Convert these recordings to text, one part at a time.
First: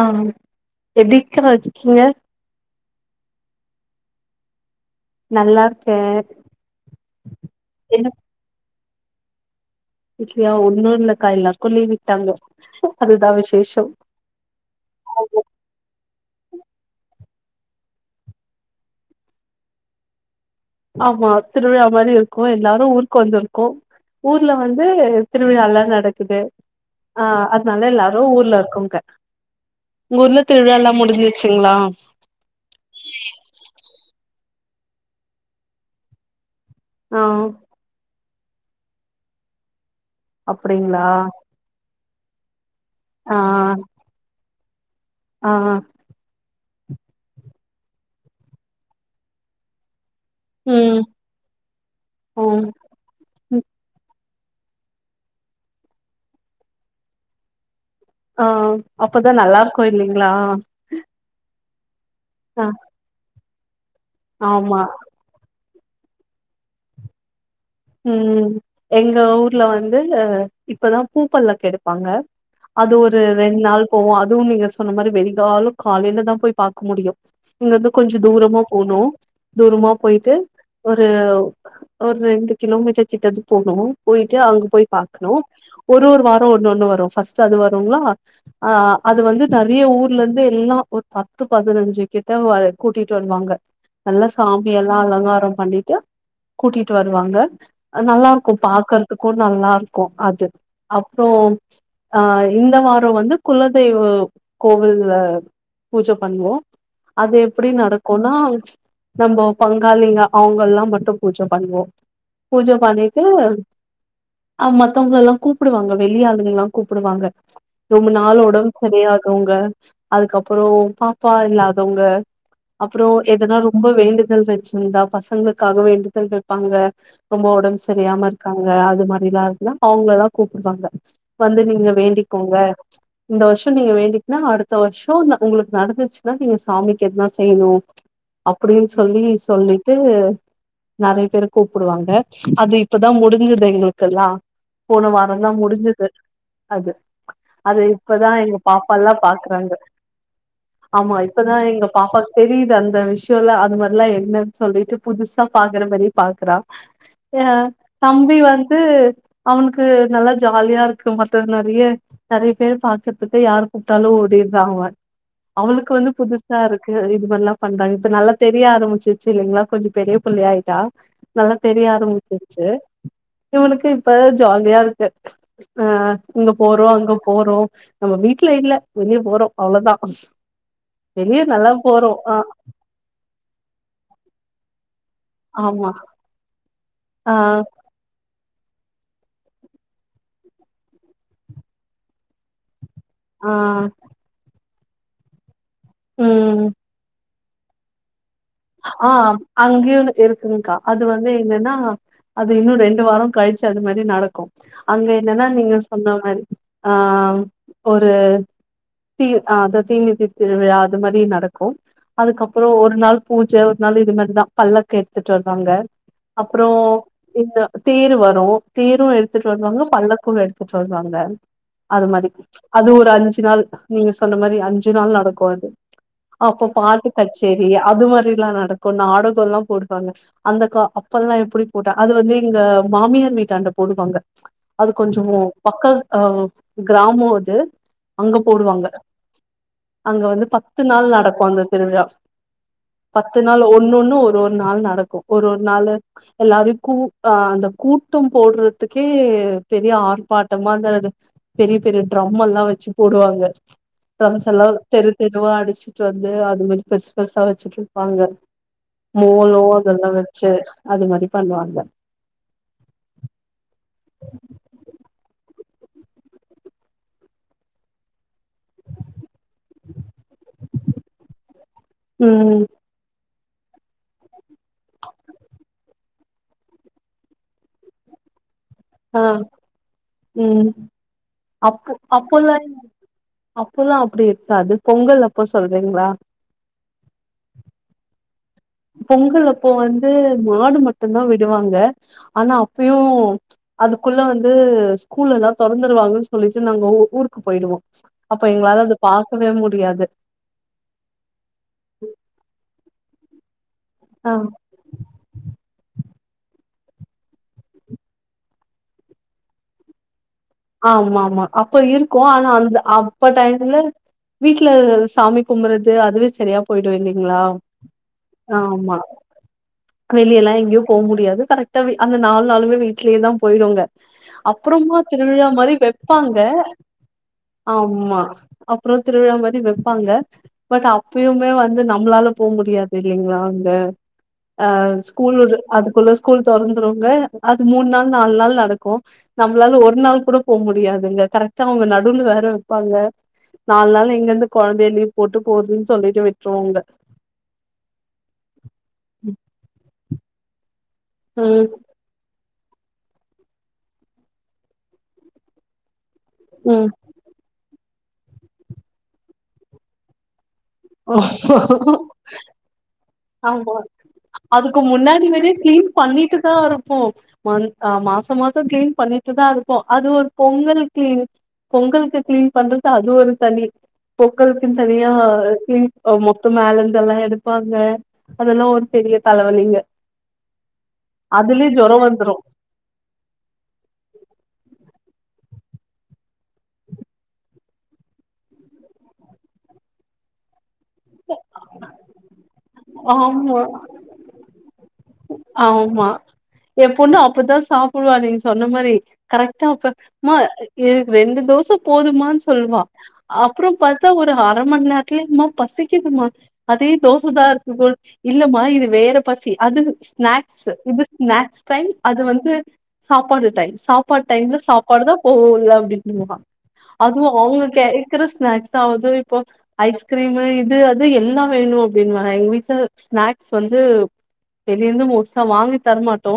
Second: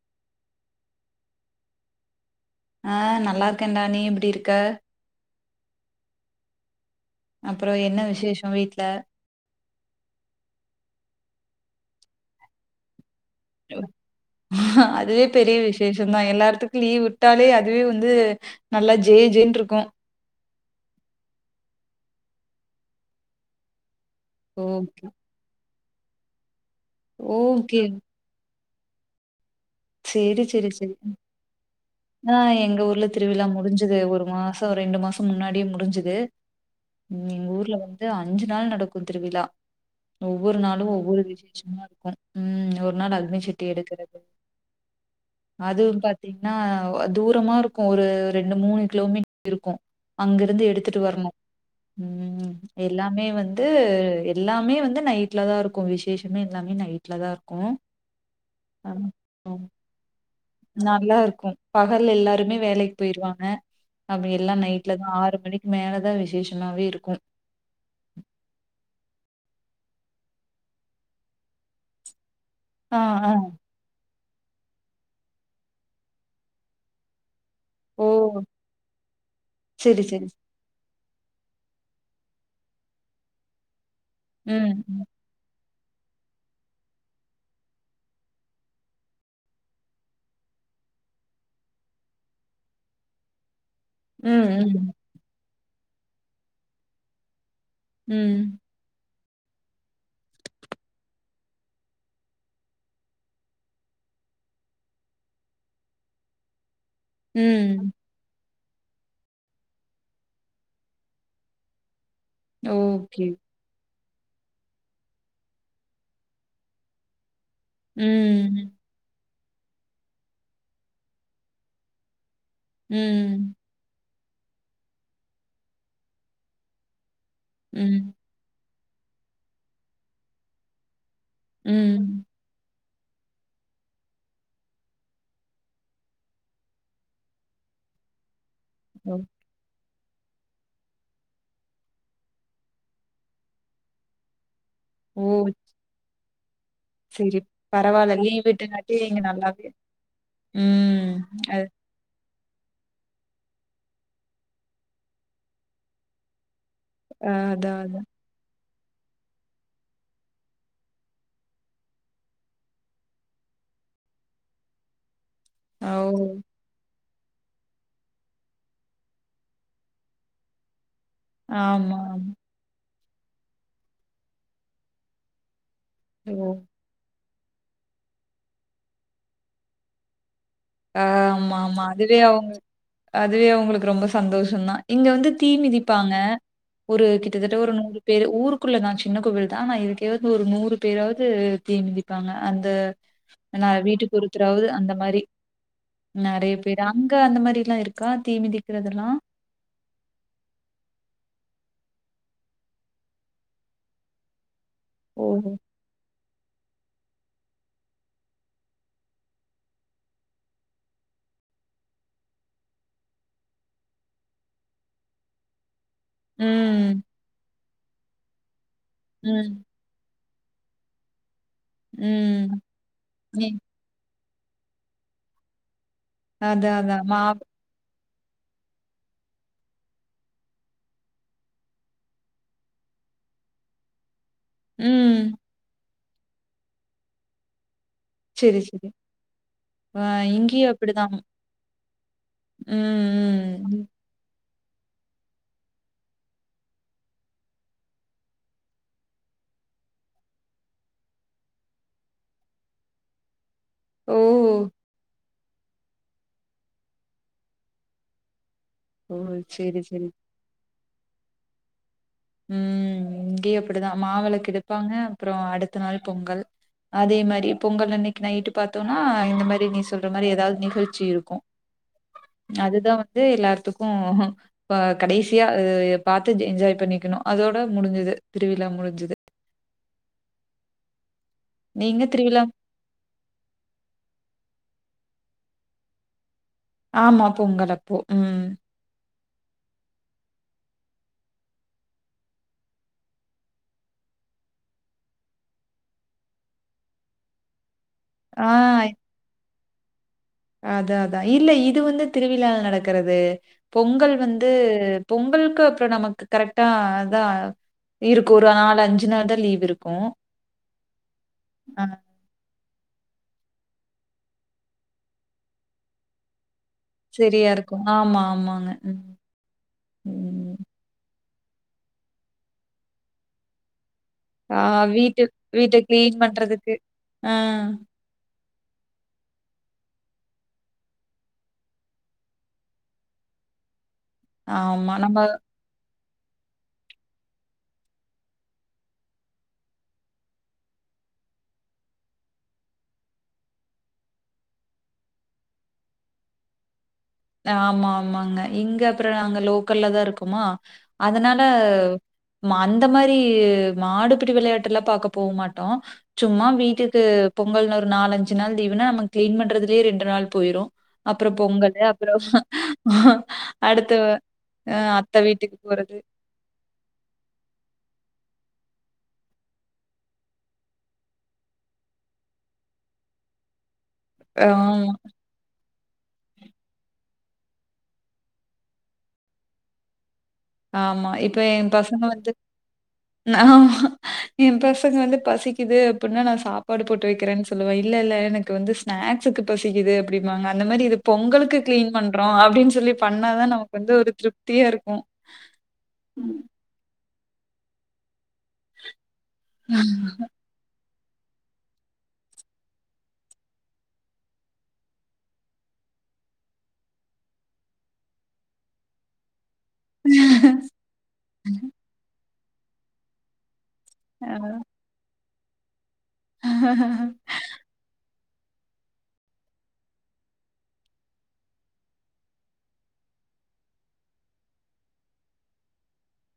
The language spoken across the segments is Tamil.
ஆ எப்டி [unintelligible] வச்சீர்கிங்க ஆ நல்லா ருக்கேன்டா நீ எப்டி இருக்க நல்லார்க்கே அப்றோ என்ன விசேஷொ வீட்ல வீட்லியா ஒன்னு இல்லக்கா எல்லாருக்கு லீவிட்டாங்க அதுதா விஸ் அதுவே பெரிய விசேஷந் தா எல்லாத்துக்கு லீவ் விட்டாலே அதுவே வந்து நல்லா ஜெ ஜென்ருக்கு ஆமா திருவிழா மாரி இருக்கு எல்லாரு ஊருக்கு வந்துருக்கோ ஊர்ல வந்து ஓகே, திருவிழால்லா நடக்குது ஆ ஓகே. அதுனால எல்லாரு ஊர்ல இருக்கொங்க உங்க ஊர்ல சரி, சரி, திருவிழால்லா சரி. முடிஞ்சுசுங்ளா ஆ எங்க ஊர்ல திருவிழா முடிஞ்சது ஒரு மாசோ ரெண்டு மாசோ முன்னாடியே முடிஞ்சது ஆ ம் எங்க ஊர்ல வந்து அஞ்சு நாள் நடக்கு திருவிழா ஒவ்வொரு நாளு அப்டிங்களா ஒவ்வொரு விஷய ஷமா ம் ஒரு நாள் ஆ அக்னி சட்டி எடுக்குறது ஆ அது பாத்தீங்னா தூரமா ருக்கு ஒரு ரெண்டு மூணு கிலோமீட்டர் இருக்கு அங்கிருந்து ம் எடுத்துட்டு வரணு ம் எல்லாமே ம் வந்து எல்லாமே வந்து நைட்ல தா ருக்கு விசேஷமே எல்லாமே நைட்ல தா ர்க்கு ஆ அப்பதா நல்லாருக்கு இல்லிங்ளா நல்லார்க்கு பகல் எல்லாருமே வேலைக்கு போயிருவாங்க அப்டி எல்லா ஆமா நைட்ல தா ஆறு மணிக்கு மேலேதா விசேஷனாவே இருக்கு ம் எங்க ஊர்ல வந்து இப்பதா பூப்பல்லாக் எடுப்பாங்க அது ஆ, ஒரு ஆ. ரெண்டு நாள் போவு அதுவு நீங்க சொன்ன மாதிரி வெடிகால் காலையில தா போய் பார்க்க முடியு இங்கருந்து ஓ! கொஞ்சோ தூரமா போன்னு தூரமா சரி, சரி. போயிட்டு ஒரு ஒரு ரெண்டு கிலோமீட்டர் கிட்ட இருந்து போன்னு போயிட்டு அங்க ம், போய் ம். பாக்கன்னு ஒரு ஒரு வாரோ ஒன்னொண்ணு வரோ ஃபர்ஸ்ட் அது வரும்ங்களா ஆ அது வந்து நெறைய ஊர்லந்து எல்லா ஒரு பத்து பதுனஞ்சி கிட்ட வ கூட்டிட்டு வருவாங்க நல்லா ம், ம். சாம்பியல்லா அலங்கார பண்ணிட்டு கூட்டிட்டு வருவாங்க நல்லா இருக்கு ம். பாக்கறதுக்கு நல்லா இருக்கு அது அப்பறோ ஆ இந்த வாரோ வந்து குலதெய்வ கோவில்ல பூஜ பண்ணுவோ அது எப்டி ம். நடக் கோனா நம்ம பங்காளிங்க அவங்கல்லா மட்டு பூஜ பண்ணுவோ பூஜ பண்ணிட்டு ஓகே. அ மத்தவங்கல்லா கூப்டுவாங்க வெளிய ஆளுங்கல்லா கூப்டுவாங்க ரொம்ப நாளோல்லொட ம், தெரியாதவங்க அதுக்கப்பறோ பாப்பா இல்லாதவங்க அப்பறோ ம். எதனா ரொம்ப வேண்டுதல் வச்சிருந்தா பசங்களுக்காக வேண்டுதல் வைப்பாங்க ரொம்ப உடம்பு ம். சரியாம இருக் க்காங்க அது மாதிரல்லா இருக்குல அவங்கல்லா கூப்டுவாங்க வந்து நீங்க ம். வேண்டிக்கோங்க இந்த வருஷோ நீங்க வேண்டிக்கன்னா அடுத்த வருஷோ உங்களுக்கு நடந்துச்சுன்னா நீங்க சாமிக்கு எதனா செய்யன்னு அப்டின்னு ஓ! சொல்லி சொல்லிட்டு நெறைய பேரு கூப்டுவாங்க ரே அது இப்பதாம் முடிஞ்சது எங்களுக்கெல்லா போன ஓ! வாரந்தா முடிஞ்சது அது சரி. அது பரவால்ல. இப்பதா லீவ் எங்க விட்டங்காட்டி பாப்பால்லா இங்க நல்லாவே பாக்குறாங்க ஆமா ம். இப்பதா அது எங்க பாப்பாக்கு தெரியுது அந்த விஷயம்ல அது மாதிரல்லா என்னன்னு சொல்லிட்டு புதுசா பாக்குற மாதிரி பாக்குறா ஏ அதான் அதான். தம்பி வந் து அவனுக்கு நல்லா ஜாலியா இருக்கு மத்தது நெறைய நெறைய பேர் பாக்குறதுக்கு யார் கூப்ட்டாலு ஓடிடுறாங்க ஓ அவளுக்கு வந்து புதுசா இருக்கு இதுமதிரல்லா பண்றாங்க இப்ப நல்லா தெரிய ஆரம்பிச்சு இல்லைங்களா கொஞ்சோ பெரிய புள்ளையா ஆயிட்டா நல்லா தெரிய ஆமா, ஆமா. ஆரம்பிச்சிருச்சு இவளுக்கு இப்ப ஜாலியா இருக்கு அ ஓ இங்க போறோ அங்க போறோ நம்ம வீட்டுல இல்ல வெளியே போறோ அவ்வளோ தா ஆ ஆமா ஆமா அதுவே அவங்க அதுவே அவங்களுக்கு ரொம்ப சந்தோஷ தா இங்க வந்து தீ ஆமா மிதிப்பாங்க ஒரு ஆ கிட்டத்தட்ட ஒரு நூறு பேரு ஊருக்குள்ள த சின்ன கோவில் தா ஆனா இதுக்கோவந்து ஒரு நூறு பேராவது தீமிதிப்பாங்க அந்த ஆ என்ன வீட்டுக்கு ஒருத்தராவது அந்த மாதிரி நெறைய ம் பேர் அங்க அந்த மாதிரில்லா இருக்கா தீமிதி ஆ அங்கயு இருக்குங்கா அது வந்து என்னன்னா அது இன்னோ ரெண்டு வாரோ கழிச்சு அது மாதிரி நடக்கு அங்க ஓ! என்னனா நீங்க சொன்ன மாதிரி ஆ ஒரு தீ அ தீமிதி திருவிழா அது மாதிரி நடக்கு அதுக்கப்பறோ ஒரு நாள் பூஜ ஒரு நாள் இது மாதிரிதா பல்லக் எடுத்துட்டு வருவாங்க அப்பறோ ம், இந்த தேர் வரு தேரு எடுத்துட்டு ம், வருவாங்க பல்லக்கு எடுத்துட்டு வருவாங்க அது மாதிரி ம். அது ஒரு அஞ்சு நீ நாள் நீங்க சொன்ன மாதிரி அஞ்சு நாள் நடக்கு அது அப்போ அதான், அதான். பாட்டு மாவு கச்சேரி அது மாதிரில்லா நடக்கும் நாடகல்லா போடுவாங்க அந்தகா அப்பல்லல்லா எப்டி போட்டா அது வந்து எங்க மாமியார் வீட்டாண்ட போடுவாங்க அது கொஞ்சோ ம். பக்கா அ கிராமோ அது அங்க சரி, போடுவாங்க சரி. அ அங்க வந்து இங்கேயும் பத்து நாள் அப்படிதான். நடக்கு அந்த திருவிழா ம், பத்து நாள் ம். ஒன்னு ஒன்னு ஒரு ஒரு நாள் நடக்கு ஒரு ஒரு நாளு எல்லாரையு கூ அ அந்த கூட்டம் போடுறதுக்கே பெரிய ஆர்ப்பாட்டமா அந்த பெரிய பெரிய ட்ரம் எல்லா வச்சு போடுவாங்க ஓ! டிரம்சல்லா தெரு தெருவா அடிச்சுட்டு வந்து அது மாதிரி பெருசு பெருசா வச்சுட்டு வாங்க ஓ! சரி, சரி. [unintelligible] வெச்சு அதுவரைக்கு அந்த அந்த ம் இங்கேயு அப்டிதா மாவிளக்கு எடுப்பாங்க அப்புறோ அடுத்த நாள் பொங்கல் அதே மாரி பொங்கல் அன்னைக்கு நைட்டு பாத்தோனா இந்த மாரி நீ சொல்ற மாரி ஏதாவது நிகழ்ச்சி இருக்கு ம் அதுதா வந் ந்து எல்லாத்துக்கு அ கடைசியா பாத்து என்ஜாய் பண்ணி க்குனு அதோட முடிஞ்சுது திருவிழா முடிஞ்சுது ஆ ம் அப்போ நீங்க திருவிழா அப்போல்லா நீங்க அப்போல்லா அப்டி இருக்காது பொங்கல் அப்ப சொல்றீங்களா ஆமா பொங்கலப்போ ம் பொங்கல் அப்போ வந்து மாடு மட்டும்தா விடுவாங்க ஆனா அப்பயு அதுக்குள்ள வந்து ஸ்கூல் எல்லா தொறந்துருவாங்கன்னு சொல்லிட்டு நாங்க ஊ ஊருக்கு போயிடுவோ அப்ப ஆ எங்களால அது பாக்கவே முடியாது அதா அதா இல்ல இது வந்து திருவிழால நடக்கிறது பொங்கல் ஆ வந்து பொங்கலுக்கு அப்புறோ நமக்கு கரெக்டா அதா இருக்கும் ஒரு நாலு அஞ்சு நாள் தா லீவ் இருக்கும் ஆமா ஆமா அப்ப இரு கோவல்லா வல்ல அப்ப டைம்ல வீட்டுல சாமி கும்புறது அதுவே சரியா போயிடு இல்லீங்களா சரியா இருக்கு. ஆமா, ஆமாங்க. ஆமா ம். வெளிய எல்லா ம். எங்கயு போ முடியாது கரெக்டா அந்த நாலு நாளுமே வீடலயே தா போய்டுவாங்க ஆ அப்புறமா வீட்டு திருவிழா மாரி வீட்ட கிளீன் வெப்பாங்க பண்றதுக்கு. ஆ ஆம்மா அப்புறோ திருவிழா மாரி வெப்பாங்க பட் அப்பயுமே வந்து நம்மளால போக முடியாது இல்லைங்களா அங்க அ ஆமா. நம்ம ஸ்கூல் அதுக்குள்ள ஸ்கூல் தொறந்துருவங்க அது மூணு நாள் நால் நாள் நடக்கு நம்மளால ஒரு ஒரு நாள் கூட போ முடியாதுங்க கரெக்ட்டா அவ்ங்க நடுல வேற வெப்பாங்க நாலு நாள் எங்கிருந்து கொழந்தைய லீவ் போட்டு போறதுன்னு சொல்லிட்டு விட்டுருவோங்க ஆமா ஆமாங்க இங்க அப்புற நாங்க லோக்கல்ல தா இருக்கோமா அதனால ம் அந்த மாரி மாடுபிடி விளையாட்டு எல்லா பாக்க போ மாட்டோ சும்மா ம் வீட்டுக்கு பொங்கல்னு ஒரு நாலஞ்சு நாள் லீவுனா நம்ம கிளீன் பண்றதுலயே ரெண்டு நாள் போயிரு அப்புறோ பொங்கலு ஆஹ ஆமா அதுக்கு முன்னாடி வரே வீட்டுக்கு கிளீன் போறது. பண்ணிட்டு தா இருப்போ மந்த் அ மாசம் மாசம் கிளீன் பண்ணிட்டு தா இருக்கோ அது ஒரு பொங்கல் கிளீன் பொங்கலுக்கு கிளீன் பண்றது அது ஒரு தனி பொங்கலுக்குன்னு ஆமா, தனியா கி ஆ மொத்த மேல இருந்து எல்லா எடுப்பாங்க அதெல்லா ஒரு பெரிய தலவலிங்க ஆமா இப்ப எ அதுலயே ஜொரோ பசங்க வந்து வந்துரு என் பசங்க வந்து பசிக்குது அப்டின்னா நா சாப்பாடு போட்டு வெக்கிறேன்னு சொல்லுவே இல்ல இல்ல எனக்கு வந்து ஸ்நாக்ஸுக்கு பசிக்குது அப்டிபாங்க அந்த மாரி இது பொங்கலுக்கு கிளீன் பண்றோ அப்டின்னு சொல்லி பண்ணாதா ஆமா நமக்கு வந்து ஒரு திருப்தியா இருக்கு ஆமா எம்பொண்ணு அப்பதா சா குழுவ நீங்க சொன்ன மாரி கரெக்டா அப்ப மா எனக்கு ரெண்டு தோச போதுமான்னு சொல்லுவா அப்புறம் பாத்தா ஒரு அரை மணி நேரத்துலயே மா பசிக்குதுமா அதே தோசைதா இருக்கு போ இல்லமா இது வேற பசி அது ஸ்நாக்ஸ் இது ஸ்நாக்ஸ் டைம் அது வந்து சாப்பாடு டைம் சாப்பாடு டைம்லா சா படுதா போகல அப்டின்னுன்வா அதுவு அவங்க கெடைகுற ஸ்நாக்ஸ் தா வது இப்போ ஐஸ்கிரீமு இது அது எல்லா வேணு அப்டின்வா எங்க வீட்டுல ஸ்நாக்ஸ் வந்து இங்கிருந்து மோஸ்டா வாங்கி தரமாட்டோ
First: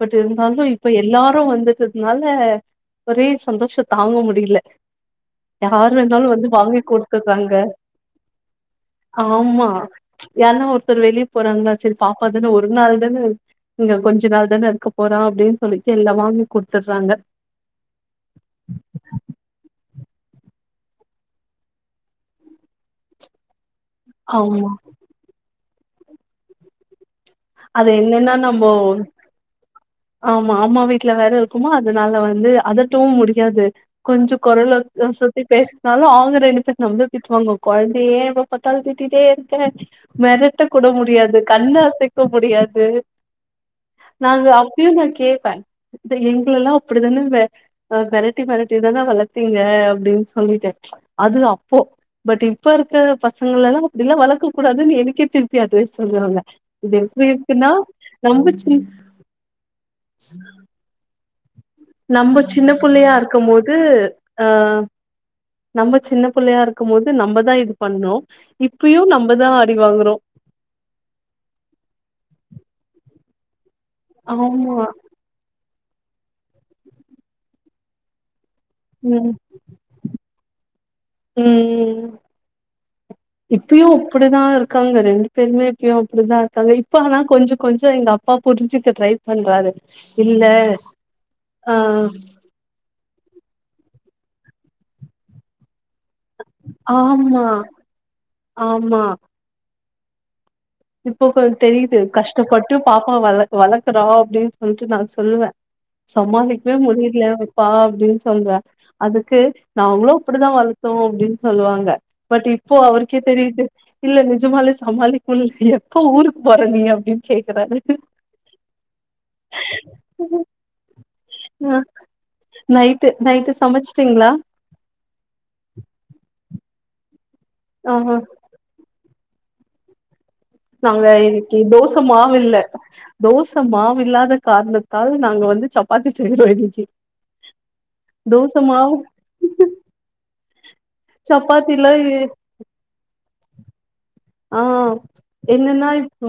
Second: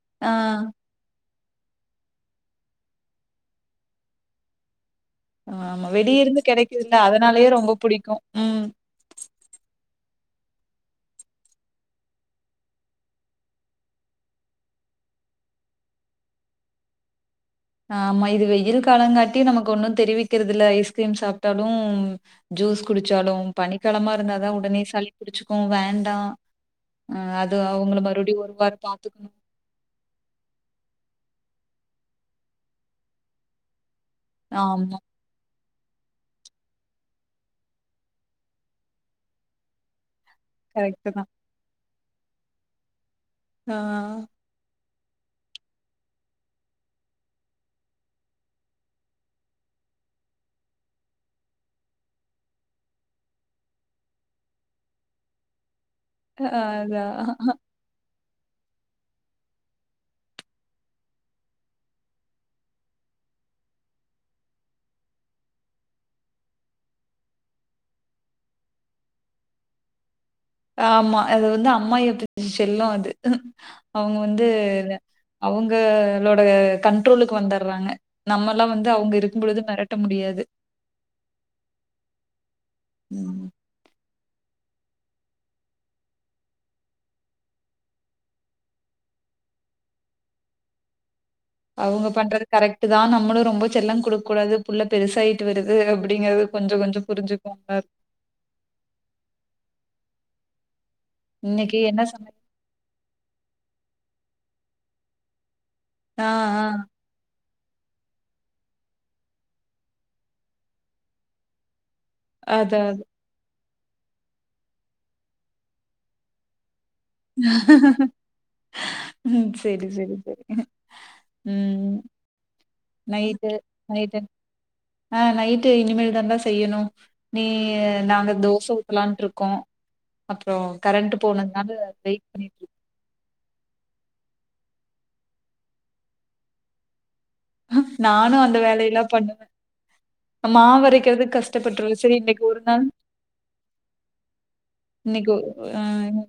பட் ஆ. இருந்தாலு இப் இப்ப எல்லாரு வந்துட்டதனால ஒரே சந்தோஷோ தாங்க முடில ஆமா. யார் வந்தாலு வெளியிருந்து வந்து வாங்கி கெடைக்குதுல்ல, அதனாலயே குடுத்துர்றாங்க ரொம்ப புடிக்கும். ம். ஆமா யார்னா ஒருத்தர் வெளிய போறாங்களா சரி பாப்பாதான ஒரு ஒரு நாள் தான இங்க கொஞ்ச நாள் தானேஇருக்க போறா அப்டின்னு சொல்லிட்டு எல்லா வாங்கி குடுத்துட்றாங்க ஆ ஆமா இது வெயில் காலங்காட்டியு நமக்கு ஒண்ணு தெரிவிக்கிறது இல்ல ஐஸ்கிரீம் சாப்ட்டாலு ஜூஸ் குடிச்சாலு பனிக்காலமா இருந்தாதா ஆமா உடனே சளி புடிச்சுக்கு வேண்டா அ தோ அது அவுங்கள என்னன்னா மறுபடியு ஒரு நம்போ வாரோ பாத்துக்கணு ஆமா அம்மா வீட்டுல வேற இருக்கோமா அதனால வந்து அதட்டவு முடியாது கொஞ்சோ கொரைவா ல ஆமா. ஒசத்தி பேஸ் இருந்தாலும அவுங்க ரெண்டுபேர் நம்மள திட்டுவாங்க கொழந்தைய ஏ எப்பபாத்தாலு திட்டிட்டே இருக்க மெரட் மெரட்டக்கூட கரெக்ட்டு தான். முடியாது கண்ணு அசைக்க முடியாது ஆ நாங்க இப்பயு நா கேப்பே எங்கெல்லா அப்டிதானம்ப ஆ மெரட்டி மெரட்டி தான வளத்தீங்க அப்படின் சொல்லிட்ட அது அப்போ பட் இப்ப இருக்க பசங்கள எல்லா அப்டில்லா வளக்கக் கூடாதுன்னு எனக்கே திரிப்பி ப்டி அட்வைஸ் சொல்லுவாங்க அதான். ஆ ரொம்பச்சின் நம்ப சின்ன புள்ளையா இருக்கம் போது அ நம்ம சின்ன புள்ளையா இருக்கும் போது நம்பதா இது பண்ணோ இப்பயு நம்மதா அடிவாங்றோ ஆமா அது வந்து அம்மா வீட்டுது செல்லோ அது அவுங்க வந்து ஆமா அவுங்களோட கண்ட்ரோலுக்கு வந்தர்றாங்க நம்மல்லா வந்து அவுங்க ம் இருக்கும் பொழுது மெரட்ட முடியாது ம் இப்பியும் அப்டிதா இருக்காங்க ரெண்டு பேருமே இப்பியு அப்டி தா இருக்காங்க இப்ப ஆனா கொஞ்சோ கொஞ்சோ எங்க அப் அப்பா புரிஞ்சுக்க ட்ரை பண்றாரு இல்ல ஆ அவுங்க பண்றது கரெக்ட் தா நம்மளு ரொம்ப செல்லம் குடுக் கூடாது புள்ள பெருசாயிட்டு வருது அப்டிங்கறது ஆமா ஆமா இப்ப கொஞ் இன்னைக்கு தெரியுது என்ன சமையல்? கஷ்டப்பட்டு பாப்பா வள வளக்குறோ அப்படின்னு சொல்லிட்டு நா சொல்லுவே ஆ, ஆ. சமாளிக்கவே முடியறதில்லயா ப்பா அப்படின்னு சொல்வே அதுக்கு நாங்களு அப்டிதா வளத்தோ அப்படின்னு சொல்லுவாங்க பட் இப்போ அதான், அதான். அவர்க்கே தெரியுது இல்ல நிஜமாவே சமாளிக்க முடில எப்ப ஊருக்கு போற நீ அப்டின் ம் செரி செரி செரி ஆ ம் நைட்டு நைட்டு சமச்சிட்டீங்களா அ நைட்டு இனிமேல் தாண்டா செய்யணு நீ ஆ நாங்க தோசை ஊத்தலான்ட்டு இருக்கோ அப்றோ நாங்க கரண்ட் இன்னிக்கு போனதுனால தோச வெயிட் மாவு இல்ல பண்ணிட்டு தோச மாவு இல்லாத காரணத்தால் நாங்க வந்து சப்பாத்தி செஞ்சோ இன்னைக்கு நானு தோச அந்த மாவு வேலைையெல்லா பண்ணுவே மாவு அரைக் கெள்விட் கஷ்டப்பற்றாலு சரி சப்பாத்தில இன்னைக்கு ஒரு நாள் ஆ இன்னைக்கு ஒ- ஆ என்னன்னா இப்போ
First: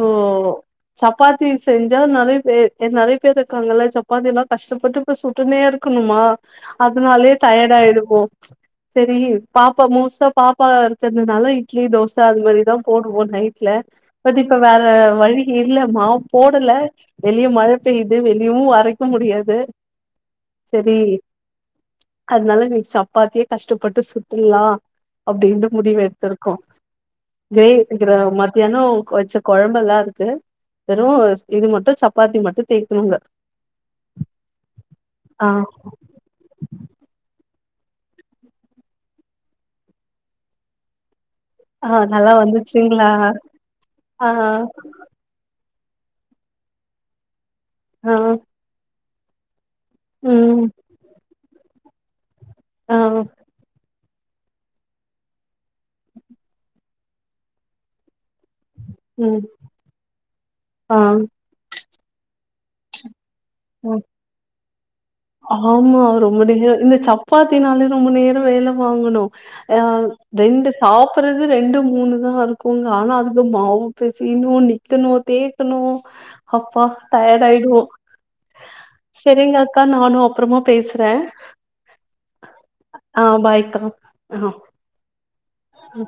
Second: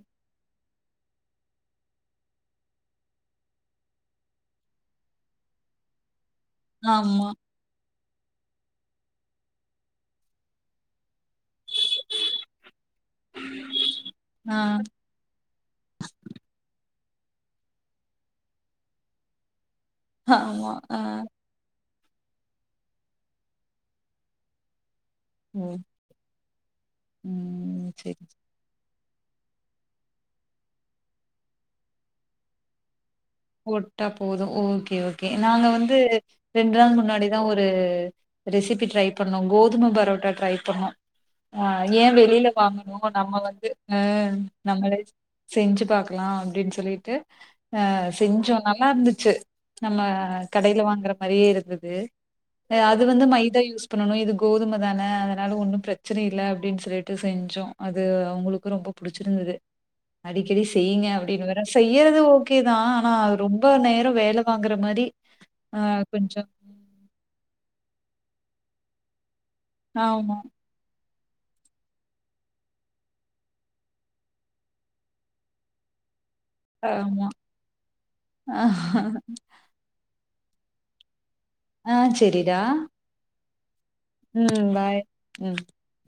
சப்பாத்தி செஞ்சா நறைய பேர் நறைய பேர் இருக்காங்கல்ல சப்பாத்தில்லா கஷ்டப்பட்டு தோச சுட்டுனே இருக்கணுமா ஆமா அதனாலயே டயர்ட் ஆயிடுவோ செரி பாப்பா மோஸ்டா பாப்பா இருக்கர்தனால இட்லி தோசை அது மாரிதா போடுவோ நைட்ல பட் இப்ப ஆ வேற வழி இல்ல மாவு போடல வெளிய மழை பெய்யுது வெளியவு அரைக்க முடியாது ஆமா செரி ஆ அதுனால இன்னைக்கு சப்பாத்தியே கஷ்டப்பட்டு சுட்டுர்லா அப்டின்ட்டு ம் முடிவு எடுத்திருக்கோ ம் சரி [unintelligible] மதியனோ வச்ச குழம்பெல்லா இருக்கு வெறு இது மட்டு சப்பாத்தி மட்டு தேய்க்கணும்ங்க போட்ட போது ஓகே ஓகே நாங்க வந்து ரெண்டு நாள் முன்னாடிதா ஒரு ரெசிபி ட்ரை பண்ணோ கோதும பரோட்டா ட்ரை பண்ணோ ஆ ஏ நல்லா வெளில வாங்கணு வந்துச்சுங்களா நம்ம வந்து அ ஆ நம்மலே செஞ்சு பாக்கலா அப்டின்னு சொல்லிட்டு அ ஆ செஞ்சோ நல்லா இருந்துச்சு நம்ம ம் கடையில வாங்கற மாரியே இருந்துது ஆ அது வந்து மைதா யூஸ் ஸ் பண்ணனும் இது கோதுமதான அதனால ஒன்னும் பிரச்சன இல்ல அப்படின்னு சொல்லிட்டு செஞ்சோம் அது அவுங்களுக்கு ரொம்ப ம் புடிச்சிருந்தது அடிக்கடி ஆ செய்யுங்க அப்படின்னு வேற செய்யறது ஓகே தான் ஆனா அது ரொம்ப ரொம்ப ம் நேரம் வேல வாங்குற மாரி ஆ ஆமா ரொம்ப கொஞ்சோ நேரம் இந்த சப்பாத்தினால ரொம்ப நேரம் வேல வாங்கணும் ஆ ஆமா ரெண்டு சாப்புறது ரெண்டு மூணு தா இருக்குங்க ஆனா அதுக்கு மாவு பெசையனு நிக் க்கணு தேய்க்கணு அப்பா ஆமா டயர்ட் ஆய்டும் செரிங்க அக்கா நானும் அப்புறமா பேசுறேன் ஆ செரிடா ஆ பாய்க்கா ம் பாய் ம் அ